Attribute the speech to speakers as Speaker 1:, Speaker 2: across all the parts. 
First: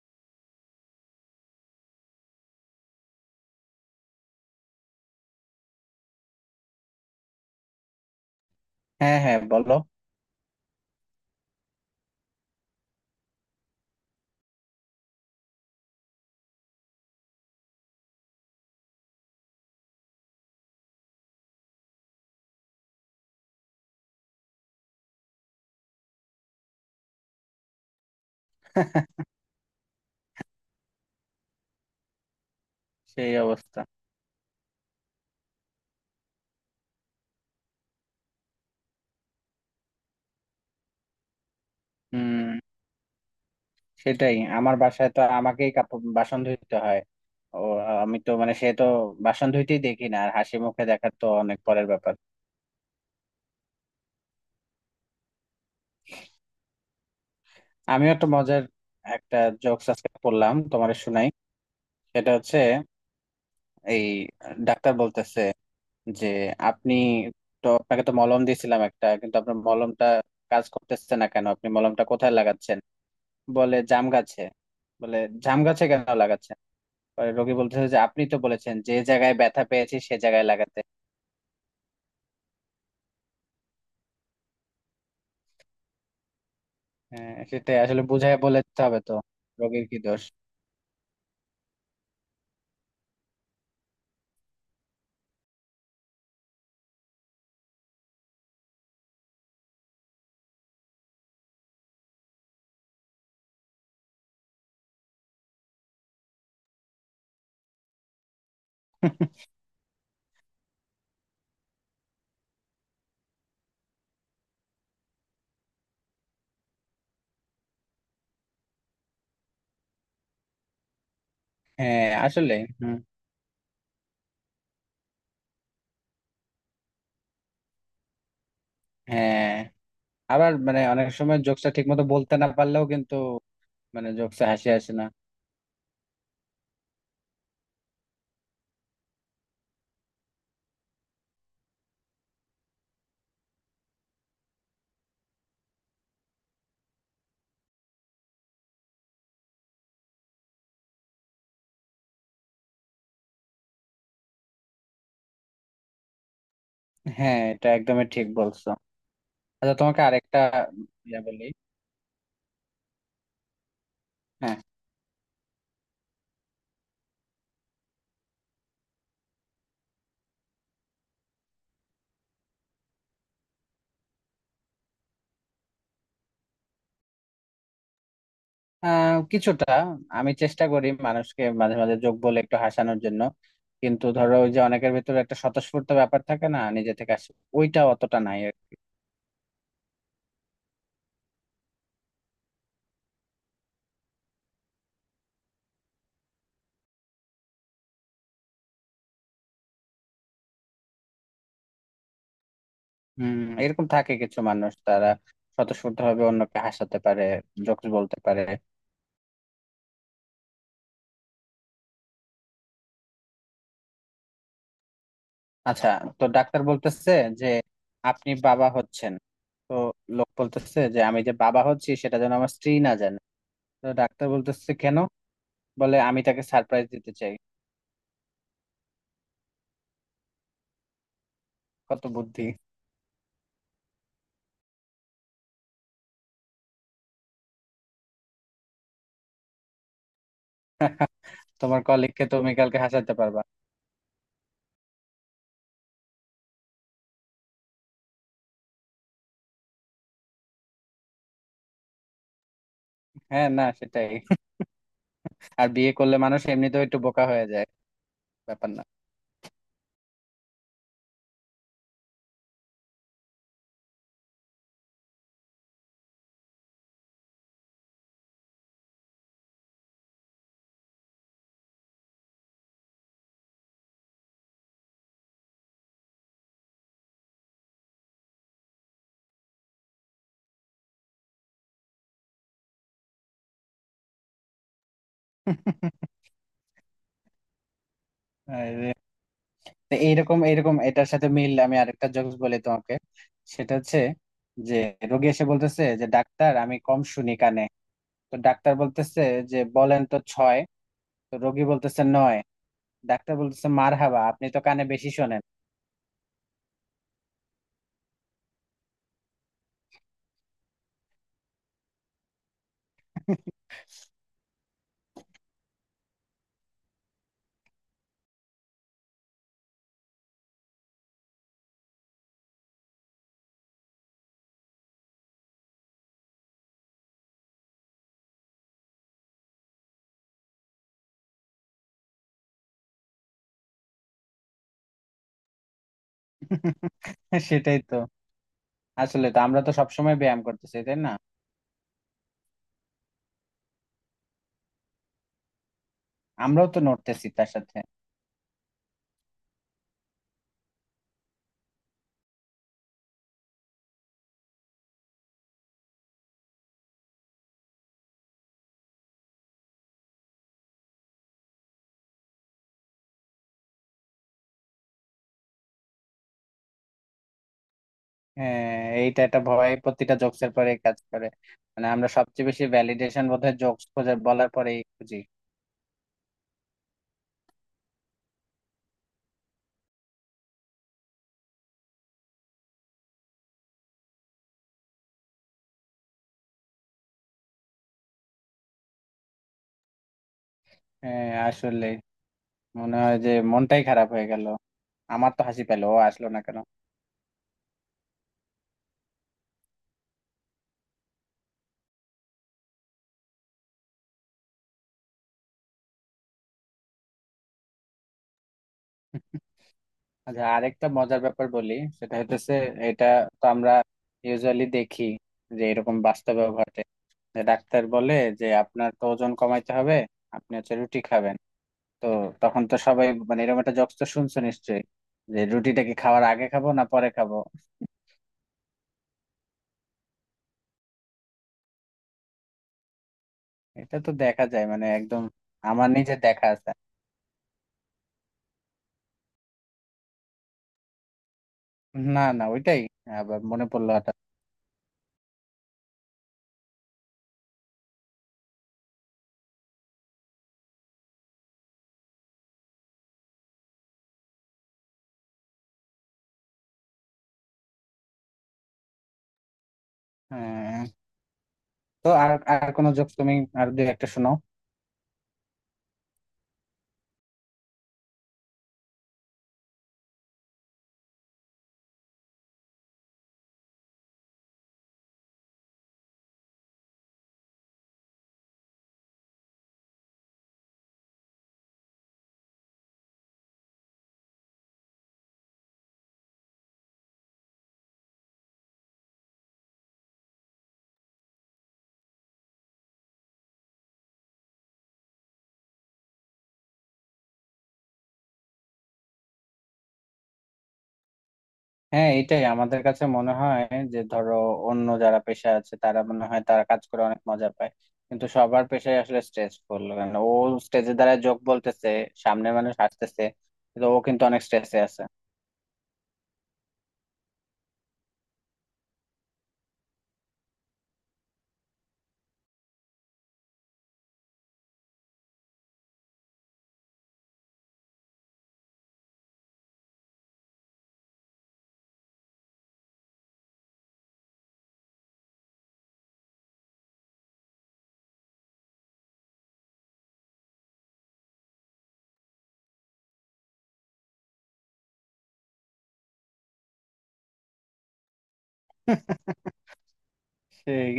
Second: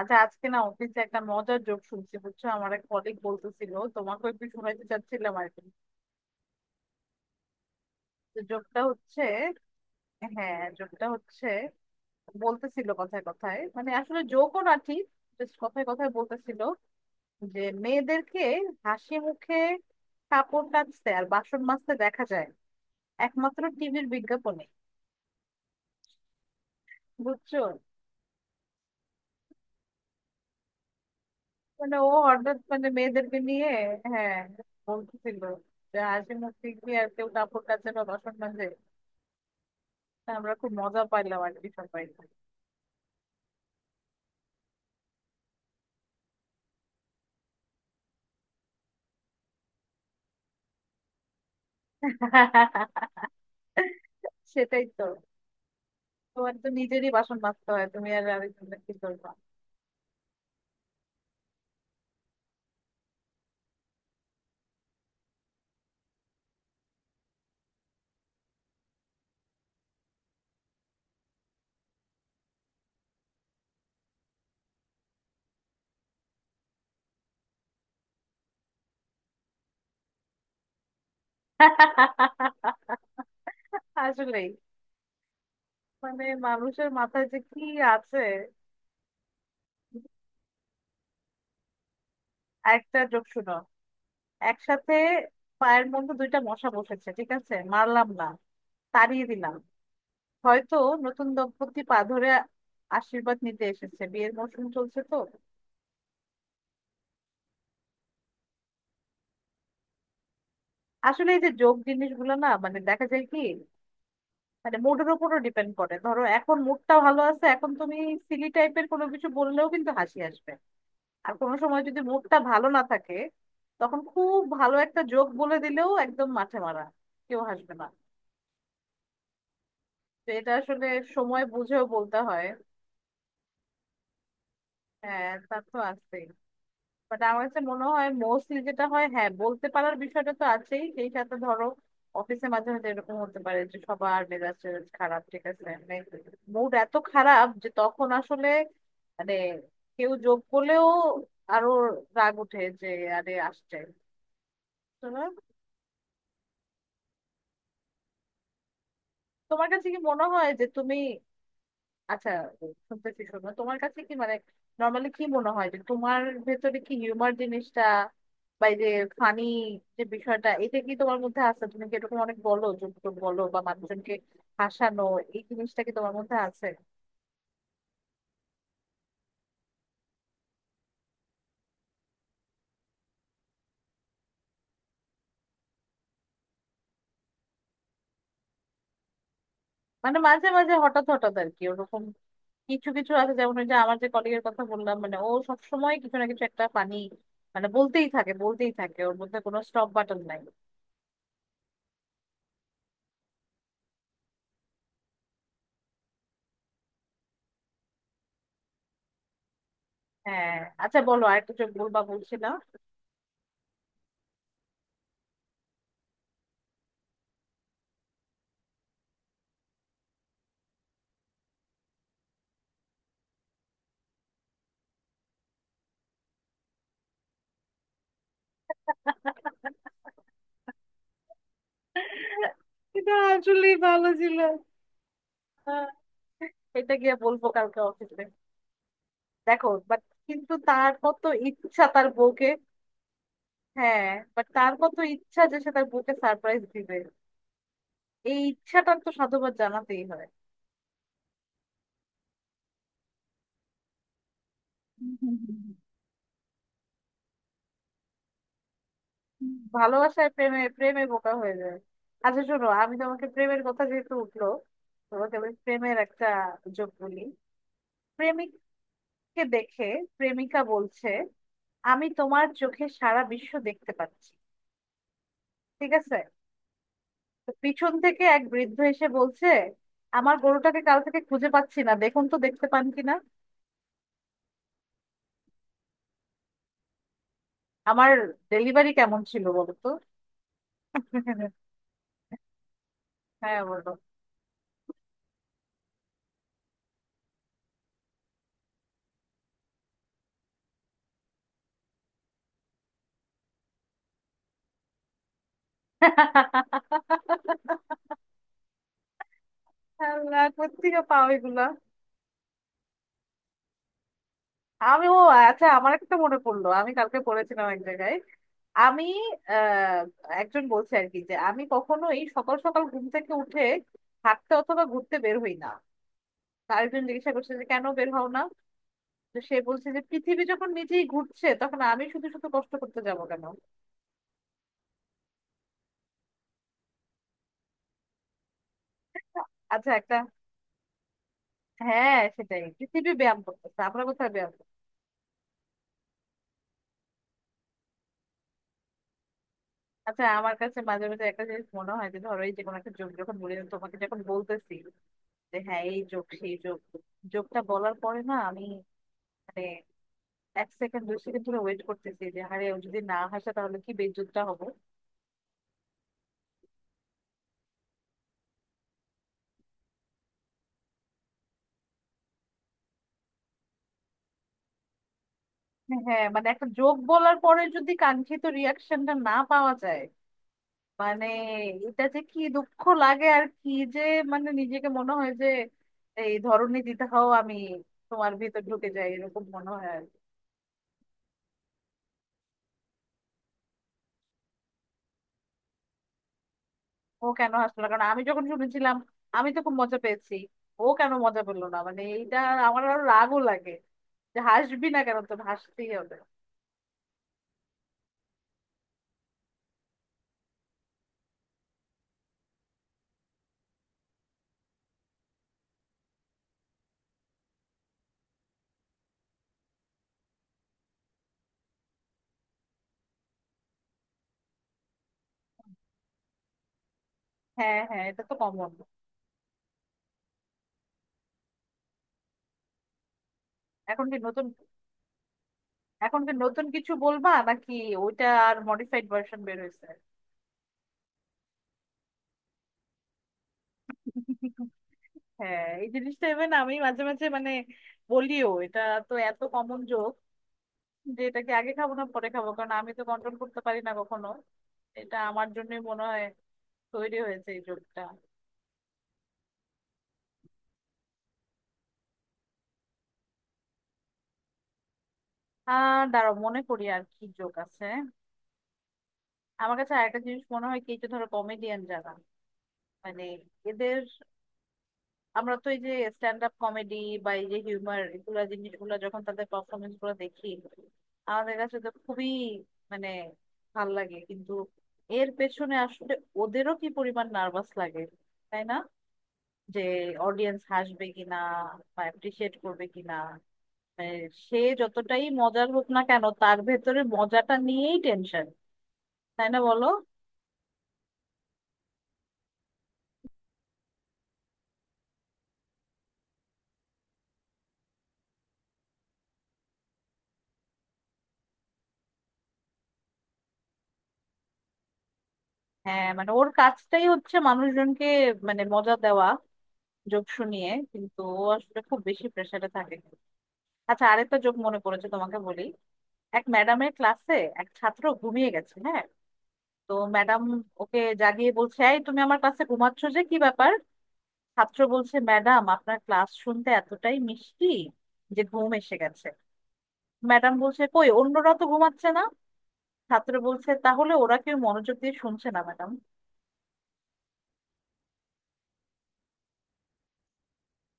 Speaker 1: আচ্ছা আজকে না অফিসে একটা মজার জোক শুনছি, বুঝছো। আমার এক কলিগ বলতেছিল, তোমাকে একটু শোনাইতে চাচ্ছিলাম আর কি। তো জোকটা
Speaker 2: হ্যাঁ
Speaker 1: হচ্ছে,
Speaker 2: হ্যাঁ বলো।
Speaker 1: হ্যাঁ জোকটা হচ্ছে, বলতেছিল কথায় কথায়, মানে আসলে জোকও না ঠিক, জাস্ট কথায় কথায় বলতেছিল যে মেয়েদেরকে হাসি মুখে কাপড় কাচতে আর বাসন মাজতে দেখা যায় একমাত্র টিভির বিজ্ঞাপনে, বুঝছো। মানে ও হঠাৎ মানে
Speaker 2: সেই
Speaker 1: মেয়েদেরকে নিয়ে,
Speaker 2: অবস্থা।
Speaker 1: হ্যাঁ বলতেছিল যে হাসি মুখে কি আর কেউ কাপড় কাচে বা বাসন মাজে। আমরা খুব মজা পাইলাম আর কি সবাই।
Speaker 2: হুম। সেটাই, আমার বাসায় তো আমাকেই কাপড় বাসন ধুইতে হয়। ও, আমি তো মানে সে তো বাসন ধুইতেই দেখি না, আর হাসি মুখে দেখা তো অনেক পরের ব্যাপার।
Speaker 1: সেটাই তো, তোমার তো নিজেরই বাসন মাজতে হয়, তুমি
Speaker 2: আমিও
Speaker 1: আর
Speaker 2: একটা মজার
Speaker 1: আরেকজনের কি করবা।
Speaker 2: একটা জোকস আজকে পড়লাম, তোমার শুনাই। সেটা হচ্ছে এই, ডাক্তার বলতেছে যে আপনি, তো আপনাকে তো মলম দিয়েছিলাম একটা, কিন্তু আপনার মলমটা কাজ করতেছে না কেন? আপনি মলমটা কোথায় লাগাচ্ছেন? বলে জাম গাছে। বলে জাম গাছে কেন লাগাচ্ছেন? পরে রোগী বলতেছে যে আপনি তো বলেছেন যে জায়গায় ব্যথা পেয়েছি সে জায়গায় লাগাতে।
Speaker 1: আসলেই, মানে মানুষের মাথায়
Speaker 2: হ্যাঁ
Speaker 1: যে কি
Speaker 2: সেটাই, আসলে
Speaker 1: আছে।
Speaker 2: বুঝায় বলে দিতে হবে তো, রোগীর কি দোষ?
Speaker 1: একটা জোক শুনো একসাথে। পায়ের মধ্যে দুইটা মশা বসেছে, ঠিক আছে, মারলাম না, তাড়িয়ে দিলাম, হয়তো নতুন দম্পতি পা ধরে আশীর্বাদ নিতে এসেছে, বিয়ের মৌসুম চলছে তো। আসলে এই যে যোগ জিনিসগুলো না, মানে দেখা যায় কি, মানে মুডের উপরও ডিপেন্ড করে। ধরো এখন মুডটা ভালো আছে, এখন তুমি সিলি টাইপের কোনো কিছু বললেও কিন্তু হাসি আসবে। আর কোনো সময় যদি
Speaker 2: হ্যাঁ
Speaker 1: মুডটা
Speaker 2: আসলে।
Speaker 1: ভালো না
Speaker 2: হুম,
Speaker 1: থাকে, তখন খুব ভালো একটা জোক বলে দিলেও একদম মাঠে মারা, কেউ হাসবে না।
Speaker 2: হ্যাঁ।
Speaker 1: তো
Speaker 2: আবার
Speaker 1: এটা
Speaker 2: মানে
Speaker 1: আসলে
Speaker 2: অনেক সময়
Speaker 1: সময়
Speaker 2: জোকসটা
Speaker 1: বুঝেও
Speaker 2: ঠিক মতো
Speaker 1: বলতে
Speaker 2: বলতে
Speaker 1: হয়।
Speaker 2: না পারলেও কিন্তু মানে জোকসে হাসি আসে না।
Speaker 1: হ্যাঁ তা তো আছে, বাট আমার কাছে মনে হয় মোস্টলি যেটা হয়, হ্যাঁ বলতে পারার বিষয়টা তো আছেই, সেই সাথে ধরো অফিসে মাঝে মাঝে এরকম হতে পারে যে সবার মেজাজ টেজাজ খারাপ, ঠিক আছে, মানে মুড এত খারাপ যে তখন আসলে মানে কেউ যোগ করলেও আরো রাগ উঠে যে আরে আসছে। তো
Speaker 2: হ্যাঁ এটা একদমই ঠিক বলছো।
Speaker 1: তোমার
Speaker 2: আচ্ছা
Speaker 1: কাছে কি
Speaker 2: তোমাকে
Speaker 1: মনে
Speaker 2: আরেকটা
Speaker 1: হয় যে তুমি,
Speaker 2: ইয়া বলি।
Speaker 1: আচ্ছা শুনতেছি শোনো, তোমার কাছে কি মানে
Speaker 2: হ্যাঁ।
Speaker 1: নর্মালি কি মনে হয় যে তোমার ভেতরে কি হিউমার জিনিসটা বা এই যে ফানি যে বিষয়টা, এটা কি তোমার মধ্যে আছে? তুমি কি এরকম অনেক বলো, জোকে বলো বা মানুষজনকে হাসানো, এই জিনিসটা কি তোমার মধ্যে আছে?
Speaker 2: কিছুটা। আমি চেষ্টা করি মানুষকে মাঝে মাঝে জোক বলে একটু হাসানোর জন্য, কিন্তু ধরো ওই যে অনেকের ভিতরে একটা স্বতঃস্ফূর্ত ব্যাপার থাকে না, নিজে থেকে আসে, ওইটা অতটা নাই।
Speaker 1: মানে মাঝে মাঝে হঠাৎ হঠাৎ আর কি ওরকম কিছু কিছু আছে, যেমন ওই যে আমার যে কলিগের কথা বললাম, মানে ও সবসময় কিছু না কিছু একটা ফানি মানে বলতেই থাকে বলতেই থাকে, ওর মধ্যে কোনো স্টপ বাটন নাই।
Speaker 2: হম, এরকম থাকে কিছু মানুষ, তারা স্বতঃস্ফূর্ত ভাবে অন্যকে হাসাতে পারে, জোকস বলতে পারে।
Speaker 1: হ্যাঁ, আচ্ছা বলো আরেকটা চোখ বলবা বলছিলাম।
Speaker 2: আচ্ছা, তো ডাক্তার বলতেছে যে আপনি বাবা হচ্ছেন। তো লোক বলতেছে যে আমি যে বাবা হচ্ছি সেটা যেন আমার স্ত্রী না জানে। তো ডাক্তার বলতেছে কেন? বলে আমি তাকে সারপ্রাইজ দিতে চাই। কত বুদ্ধি!
Speaker 1: এটা আসলেই ভালো ছিল। হ্যাঁ, এটা গিয়ে বলবো কালকে অফিসে। দেখো বাট, কিন্তু তার কত
Speaker 2: তোমার
Speaker 1: ইচ্ছা তার
Speaker 2: কলিগকে
Speaker 1: বউকে,
Speaker 2: তুমি কালকে হাসাতে পারবা।
Speaker 1: হ্যাঁ বাট তার কত ইচ্ছা যে সে তার বউকে সারপ্রাইজ দিবে, এই ইচ্ছাটার তো সাধুবাদ জানাতেই হয়।
Speaker 2: হ্যাঁ না সেটাই।
Speaker 1: হুম, হুম, হুম,
Speaker 2: আর বিয়ে করলে মানুষ এমনিতেও একটু বোকা হয়ে যায়, ব্যাপার না।
Speaker 1: হুম। ভালোবাসায় প্রেমে প্রেমে বোকা হয়ে যায়। আচ্ছা শোনো, আমি তোমাকে প্রেমের কথা যেহেতু উঠলো, তোমাকে আমি প্রেমের একটা যোগ বলি। প্রেমিককে দেখে প্রেমিকা বলছে আমি তোমার চোখে সারা বিশ্ব দেখতে পাচ্ছি, ঠিক আছে। তো পিছন থেকে এক বৃদ্ধ এসে বলছে আমার গরুটাকে কাল থেকে খুঁজে পাচ্ছি না, দেখুন তো দেখতে পান কিনা। আমার
Speaker 2: আরে,
Speaker 1: ডেলিভারি কেমন ছিল বলো তো।
Speaker 2: তো এইরকম এইরকম এটার সাথে মিল আমি আরেকটা জোকস বলি তোমাকে।
Speaker 1: হ্যাঁ
Speaker 2: সেটা
Speaker 1: বলো।
Speaker 2: হচ্ছে যে রোগী এসে বলতেছে যে ডাক্তার আমি কম শুনি কানে। তো ডাক্তার বলতেছে যে বলেন তো ছয়। তো রোগী বলতেছে নয়। ডাক্তার বলতেছে মারহাবা, আপনি তো কানে বেশি শোনেন।
Speaker 1: আল্লাহ কোত্থেকে পাও এগুলা। আমি ও, আচ্ছা আমার একটা মনে পড়লো, আমি কালকে পড়েছিলাম এক জায়গায়। আমি আহ একজন বলছে আর কি যে আমি কখনোই সকাল সকাল ঘুম থেকে উঠে হাঁটতে অথবা ঘুরতে বের হই না। তার একজন জিজ্ঞাসা করছে যে কেন বের হও না। তো সে বলছে যে পৃথিবী যখন নিজেই ঘুরছে তখন আমি শুধু শুধু কষ্ট করতে যাব কেন।
Speaker 2: সেটাই তো, আসলে তো আমরা তো
Speaker 1: আচ্ছা একটা,
Speaker 2: সবসময় ব্যায়াম করতেছি, তাই না?
Speaker 1: হ্যাঁ সেটাই, পৃথিবী ব্যায়াম করতেছে, আমরা কোথায় ব্যায়াম করছি?
Speaker 2: আমরাও তো নড়তেছি তার সাথে।
Speaker 1: আচ্ছা আমার কাছে মাঝে মাঝে একটা জিনিস মনে হয় যে ধরো এই যে কোনো একটা যোগ যখন বলি তোমাকে, যখন বলতেছি যে হ্যাঁ এই যোগ সেই যোগ, যোগটা বলার পরে না আমি মানে 1 সেকেন্ড 2 সেকেন্ড ধরে ওয়েট করতেছি যে আরে ও যদি না হাসে তাহলে কি বেইজ্জতটা হবো।
Speaker 2: হ্যাঁ, এইটা একটা ভয় প্রতিটা জোকস এর পরে কাজ করে। মানে আমরা সবচেয়ে বেশি ভ্যালিডেশন বোধহয় জোকস খোঁজার বলার পরেই খুঁজি।
Speaker 1: হ্যাঁ মানে একটা যোগ বলার পরে যদি কাঙ্ক্ষিত রিয়াকশনটা না পাওয়া যায়, মানে এটা যে কি দুঃখ লাগে আর কি, যে মানে নিজেকে মনে হয় যে এই ধরনী দিদাও, আমি তোমার ভিতর ঢুকে যাই এরকম মনে হয় আর কি।
Speaker 2: হ্যাঁ আসলে মনে হয় যে মনটাই খারাপ হয়ে গেল, আমার তো হাসি পেলো, ও আসলো না কেন?
Speaker 1: ও কেন হাসলো না? কারণ আমি যখন শুনেছিলাম আমি তো খুব মজা পেয়েছি, ও কেন মজা পেলো না মানে এইটা, আমার আরো রাগও লাগে যে হাসবি না কেন, তোর হাসতেই হবে।
Speaker 2: আচ্ছা আরেকটা মজার ব্যাপার বলি। সেটা হইতেছে এটা, তো আমরা ইউজুয়ালি দেখি যে এরকম বাস্তবেও ঘটে, যে ডাক্তার বলে যে আপনার তো ওজন কমাইতে হবে, আপনি হচ্ছে রুটি খাবেন। তো তখন তো সবাই মানে এরকম একটা জোকস তো শুনছো নিশ্চয়ই, যে রুটিটা কি খাওয়ার আগে খাবো না পরে খাবো।
Speaker 1: হ্যাঁ হ্যাঁ এটা তো কমন।
Speaker 2: এটা
Speaker 1: এখন
Speaker 2: তো
Speaker 1: কি
Speaker 2: দেখা
Speaker 1: নতুন,
Speaker 2: যায় মানে একদম, আমার নিজের
Speaker 1: এখন কি
Speaker 2: দেখা
Speaker 1: নতুন
Speaker 2: আছে।
Speaker 1: কিছু বলবা নাকি ওইটা আর মডিফাইড ভার্সন বের হয়েছে।
Speaker 2: না না ওইটাই, আবার মনে পড়লো হঠাৎ।
Speaker 1: হ্যাঁ এই জিনিসটা ইভেন আমি মাঝে মাঝে মানে বলিও এটা, তো এত কমন জোক যে এটাকে আগে খাবো না পরে খাবো, কারণ আমি তো কন্ট্রোল করতে পারি না কখনো, এটা আমার জন্যই মনে হয় তৈরি হয়েছে এই জোকটা।
Speaker 2: হ্যাঁ, তো আর আর কোনো জোক তুমি আর দুই একটা শোনাও।
Speaker 1: আর দাঁড়াও মনে করি আর কি জোক আছে। আমার কাছে আরেকটা জিনিস মনে হয় কি, এই যে ধরো কমেডিয়ান যারা, মানে এদের, আমরা তো এই যে স্ট্যান্ড আপ কমেডি বা এই যে হিউমার এগুলা জিনিসগুলো যখন তাদের পারফরমেন্স গুলো দেখি, আমাদের কাছে তো খুবই মানে ভাল লাগে, কিন্তু এর পেছনে আসলে ওদেরও কি পরিমাণ নার্ভাস লাগে, তাই না, যে অডিয়েন্স হাসবে কিনা বা অ্যাপ্রিসিয়েট করবে কিনা, মানে সে যতটাই মজার হোক না কেন তার ভেতরে মজাটা নিয়েই টেনশন, তাই না বলো।
Speaker 2: হ্যাঁ এটাই আমাদের কাছে মনে হয়, যে ধরো অন্য যারা পেশা আছে তারা মনে হয় তারা কাজ করে অনেক মজা পায়, কিন্তু সবার পেশায় আসলে স্ট্রেসফুল। কারণ ও স্টেজে দ্বারা জোক বলতেছে, সামনের মানুষ হাসতেছে, কিন্তু ও কিন্তু অনেক স্ট্রেসে আছে।
Speaker 1: হ্যাঁ মানে ওর কাজটাই হচ্ছে মানুষজনকে মানে মজা দেওয়া, যোগসু নিয়ে, কিন্তু ও আসলে খুব বেশি প্রেসারে থাকে। আচ্ছা আরেকটা যোগ মনে পড়েছে তোমাকে বলি। এক ম্যাডামের ক্লাসে এক ছাত্র ঘুমিয়ে গেছে, হ্যাঁ। তো ম্যাডাম ওকে জাগিয়ে বলছে এই তুমি আমার ক্লাসে ঘুমাচ্ছ, যে কি ব্যাপার। ছাত্র বলছে ম্যাডাম আপনার ক্লাস শুনতে এতটাই মিষ্টি যে ঘুম এসে গেছে। ম্যাডাম বলছে কই অন্যরা তো ঘুমাচ্ছে না। ছাত্র বলছে তাহলে ওরা কেউ মনোযোগ দিয়ে শুনছে না ম্যাডাম।
Speaker 2: সেই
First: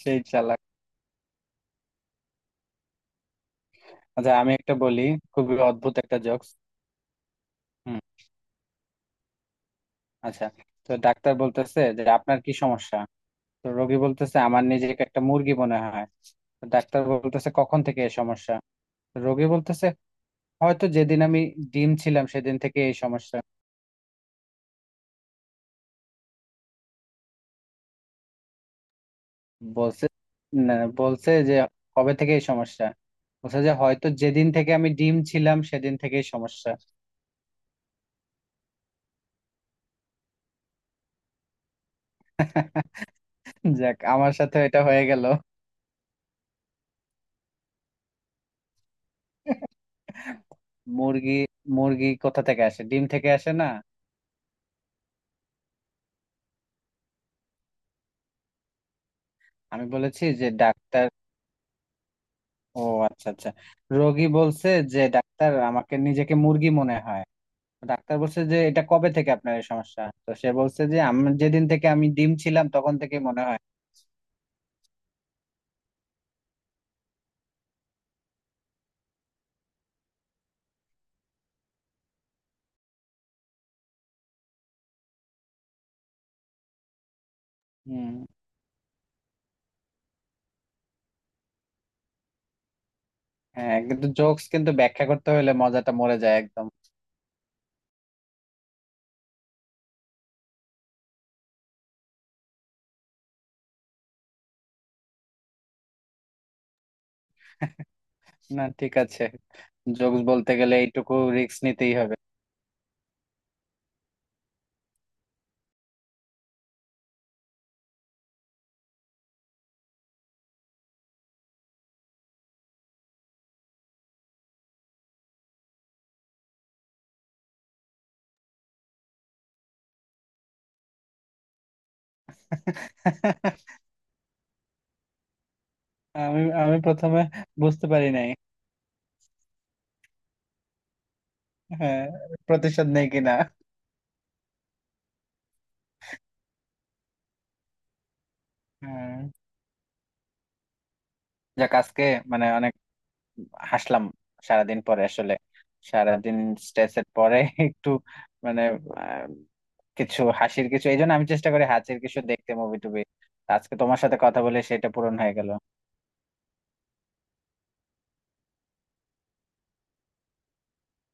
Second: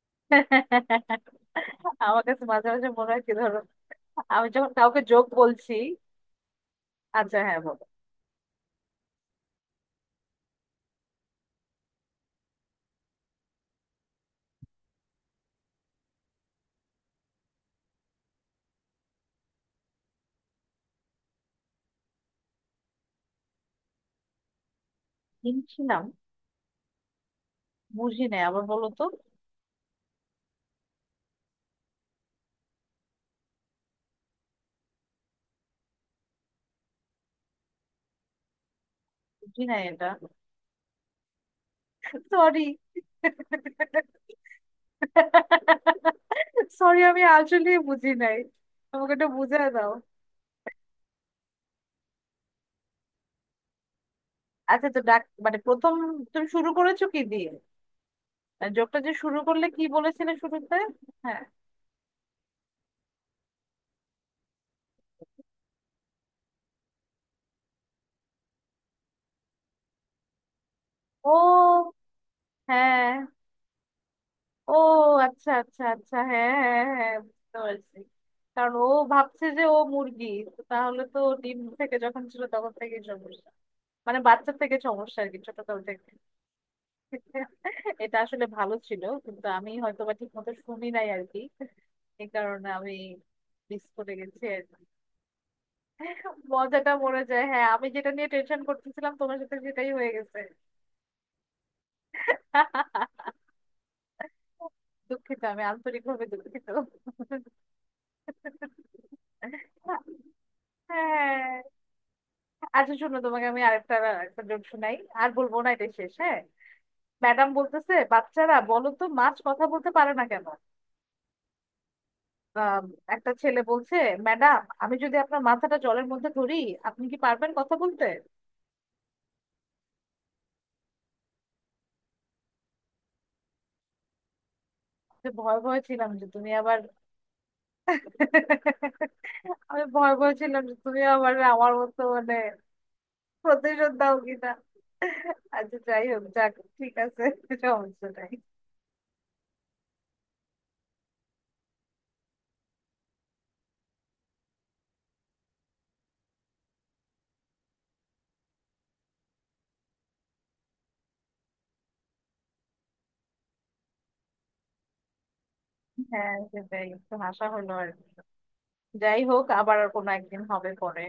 Speaker 2: সেই চালাক।
Speaker 1: আমার কাছে মাঝে মাঝে মনে হয় কি ধরো
Speaker 2: আচ্ছা
Speaker 1: আমি
Speaker 2: আমি
Speaker 1: যখন
Speaker 2: একটা
Speaker 1: কাউকে
Speaker 2: বলি,
Speaker 1: যোগ
Speaker 2: খুবই
Speaker 1: বলছি,
Speaker 2: অদ্ভুত একটা জোকস।
Speaker 1: আচ্ছা হ্যাঁ বলো।
Speaker 2: হুম। আচ্ছা, তো ডাক্তার বলতেছে যে আপনার কি সমস্যা। তো রোগী বলতেছে আমার নিজেকে একটা মুরগি মনে হয়। তো ডাক্তার বলতেছে কখন থেকে এই সমস্যা। রোগী বলতেছে হয়তো যেদিন আমি ডিম ছিলাম সেদিন থেকে এই সমস্যা।
Speaker 1: কিনছিলাম, বুঝি নাই আবার বলো তো।
Speaker 2: বলছে, না, বলছে যে কবে থেকে এই সমস্যা। বলছে যে হয়তো যেদিন থেকে আমি ডিম ছিলাম সেদিন থেকেই সমস্যা।
Speaker 1: বুঝি নাই এটা, সরি।
Speaker 2: যাক, আমার সাথে এটা হয়ে গেল।
Speaker 1: সরি আমি আসলে বুঝি নাই, আমাকে এটা বুঝিয়ে দাও।
Speaker 2: মুরগি, মুরগি কোথা থেকে আসে? ডিম থেকে আসে না?
Speaker 1: আচ্ছা তো ডাক মানে প্রথম, তুমি শুরু করেছো কি দিয়ে, মানে জোকটা যে শুরু করলে
Speaker 2: আমি
Speaker 1: কি
Speaker 2: বলেছি
Speaker 1: বলেছিলে
Speaker 2: যে
Speaker 1: শুরুতে।
Speaker 2: ডাক্তার,
Speaker 1: হ্যাঁ,
Speaker 2: ও আচ্ছা আচ্ছা, রোগী বলছে যে ডাক্তার আমাকে নিজেকে মুরগি মনে হয়। ডাক্তার বলছে যে এটা কবে থেকে আপনার এই সমস্যা, তো সে বলছে যে আমি যেদিন থেকে
Speaker 1: ও,
Speaker 2: আমি ডিম ছিলাম তখন
Speaker 1: হ্যাঁ,
Speaker 2: থেকে মনে হয়।
Speaker 1: ও, আচ্ছা আচ্ছা আচ্ছা হ্যাঁ হ্যাঁ হ্যাঁ হ্যাঁ, বুঝতে পারছি। কারণ ও ভাবছে যে ও মুরগি, তো তাহলে তো ডিম থেকে যখন ছিল তখন থেকেই সমস্যা, মানে বাচ্চা থেকে সমস্যা আর কি, ছোটকাল থেকে।
Speaker 2: হুম।
Speaker 1: এটা আসলে ভালো ছিল কিন্তু আমি হয়তো বা ঠিক মতো শুনি নাই আর কি, এই কারণে আমি
Speaker 2: হ্যাঁ,
Speaker 1: মিস
Speaker 2: কিন্তু
Speaker 1: করে
Speaker 2: জোকস
Speaker 1: গেছি আর
Speaker 2: কিন্তু
Speaker 1: কি।
Speaker 2: ব্যাখ্যা করতে হলে মজাটা মরে যায় একদম।
Speaker 1: মজাটা মরে যায় হ্যাঁ, আমি যেটা নিয়ে টেনশন করতেছিলাম তোমার সাথে সেটাই হয়ে গেছে। দুঃখিত, আমি আন্তরিকভাবে দুঃখিত।
Speaker 2: না ঠিক আছে, জোকস বলতে গেলে এইটুকু রিস্ক
Speaker 1: হ্যাঁ
Speaker 2: নিতেই হবে।
Speaker 1: আচ্ছা শোনো তোমাকে আমি আরেকটা, একটা জোক শোনাই, আর বলবো না এটা শেষ, হ্যাঁ। ম্যাডাম বলতেছে বাচ্চারা বলো তো মাছ কথা বলতে পারে না কেন। আম, একটা ছেলে বলছে ম্যাডাম আমি যদি আপনার মাথাটা জলের মধ্যে ধরি আপনি কি পারবেন কথা বলতে। যে ভয় ভয় ছিলাম যে
Speaker 2: আমি
Speaker 1: তুমি
Speaker 2: আমি
Speaker 1: আবার,
Speaker 2: প্রথমে বুঝতে পারি নাই।
Speaker 1: আমি ভয় ভয় ছিলাম যে তুমি আবার আমার
Speaker 2: হ্যাঁ,
Speaker 1: মতো মানে
Speaker 2: প্রতিশোধ নেই কিনা।
Speaker 1: প্রতিশোধ দাও কিনা। আচ্ছা যাই হোক যাক, ঠিক আছে, সমস্যা নাই।
Speaker 2: হ্যাঁ, যাক আজকে মানে অনেক হাসলাম। সারাদিন পরে আসলে, সারাদিন স্ট্রেসের পরে একটু মানে আহ, কিছু হাসির কিছু, এই জন্য আমি চেষ্টা করি হাসির কিছু দেখতে, মুভি টুবি। আজকে তোমার সাথে কথা বলে সেটা পূরণ হয়ে গেল।
Speaker 1: হ্যাঁ সেটাই, একটু হাসা হলো আর কি। যাই হোক আবার কোনো একদিন হবে পরে।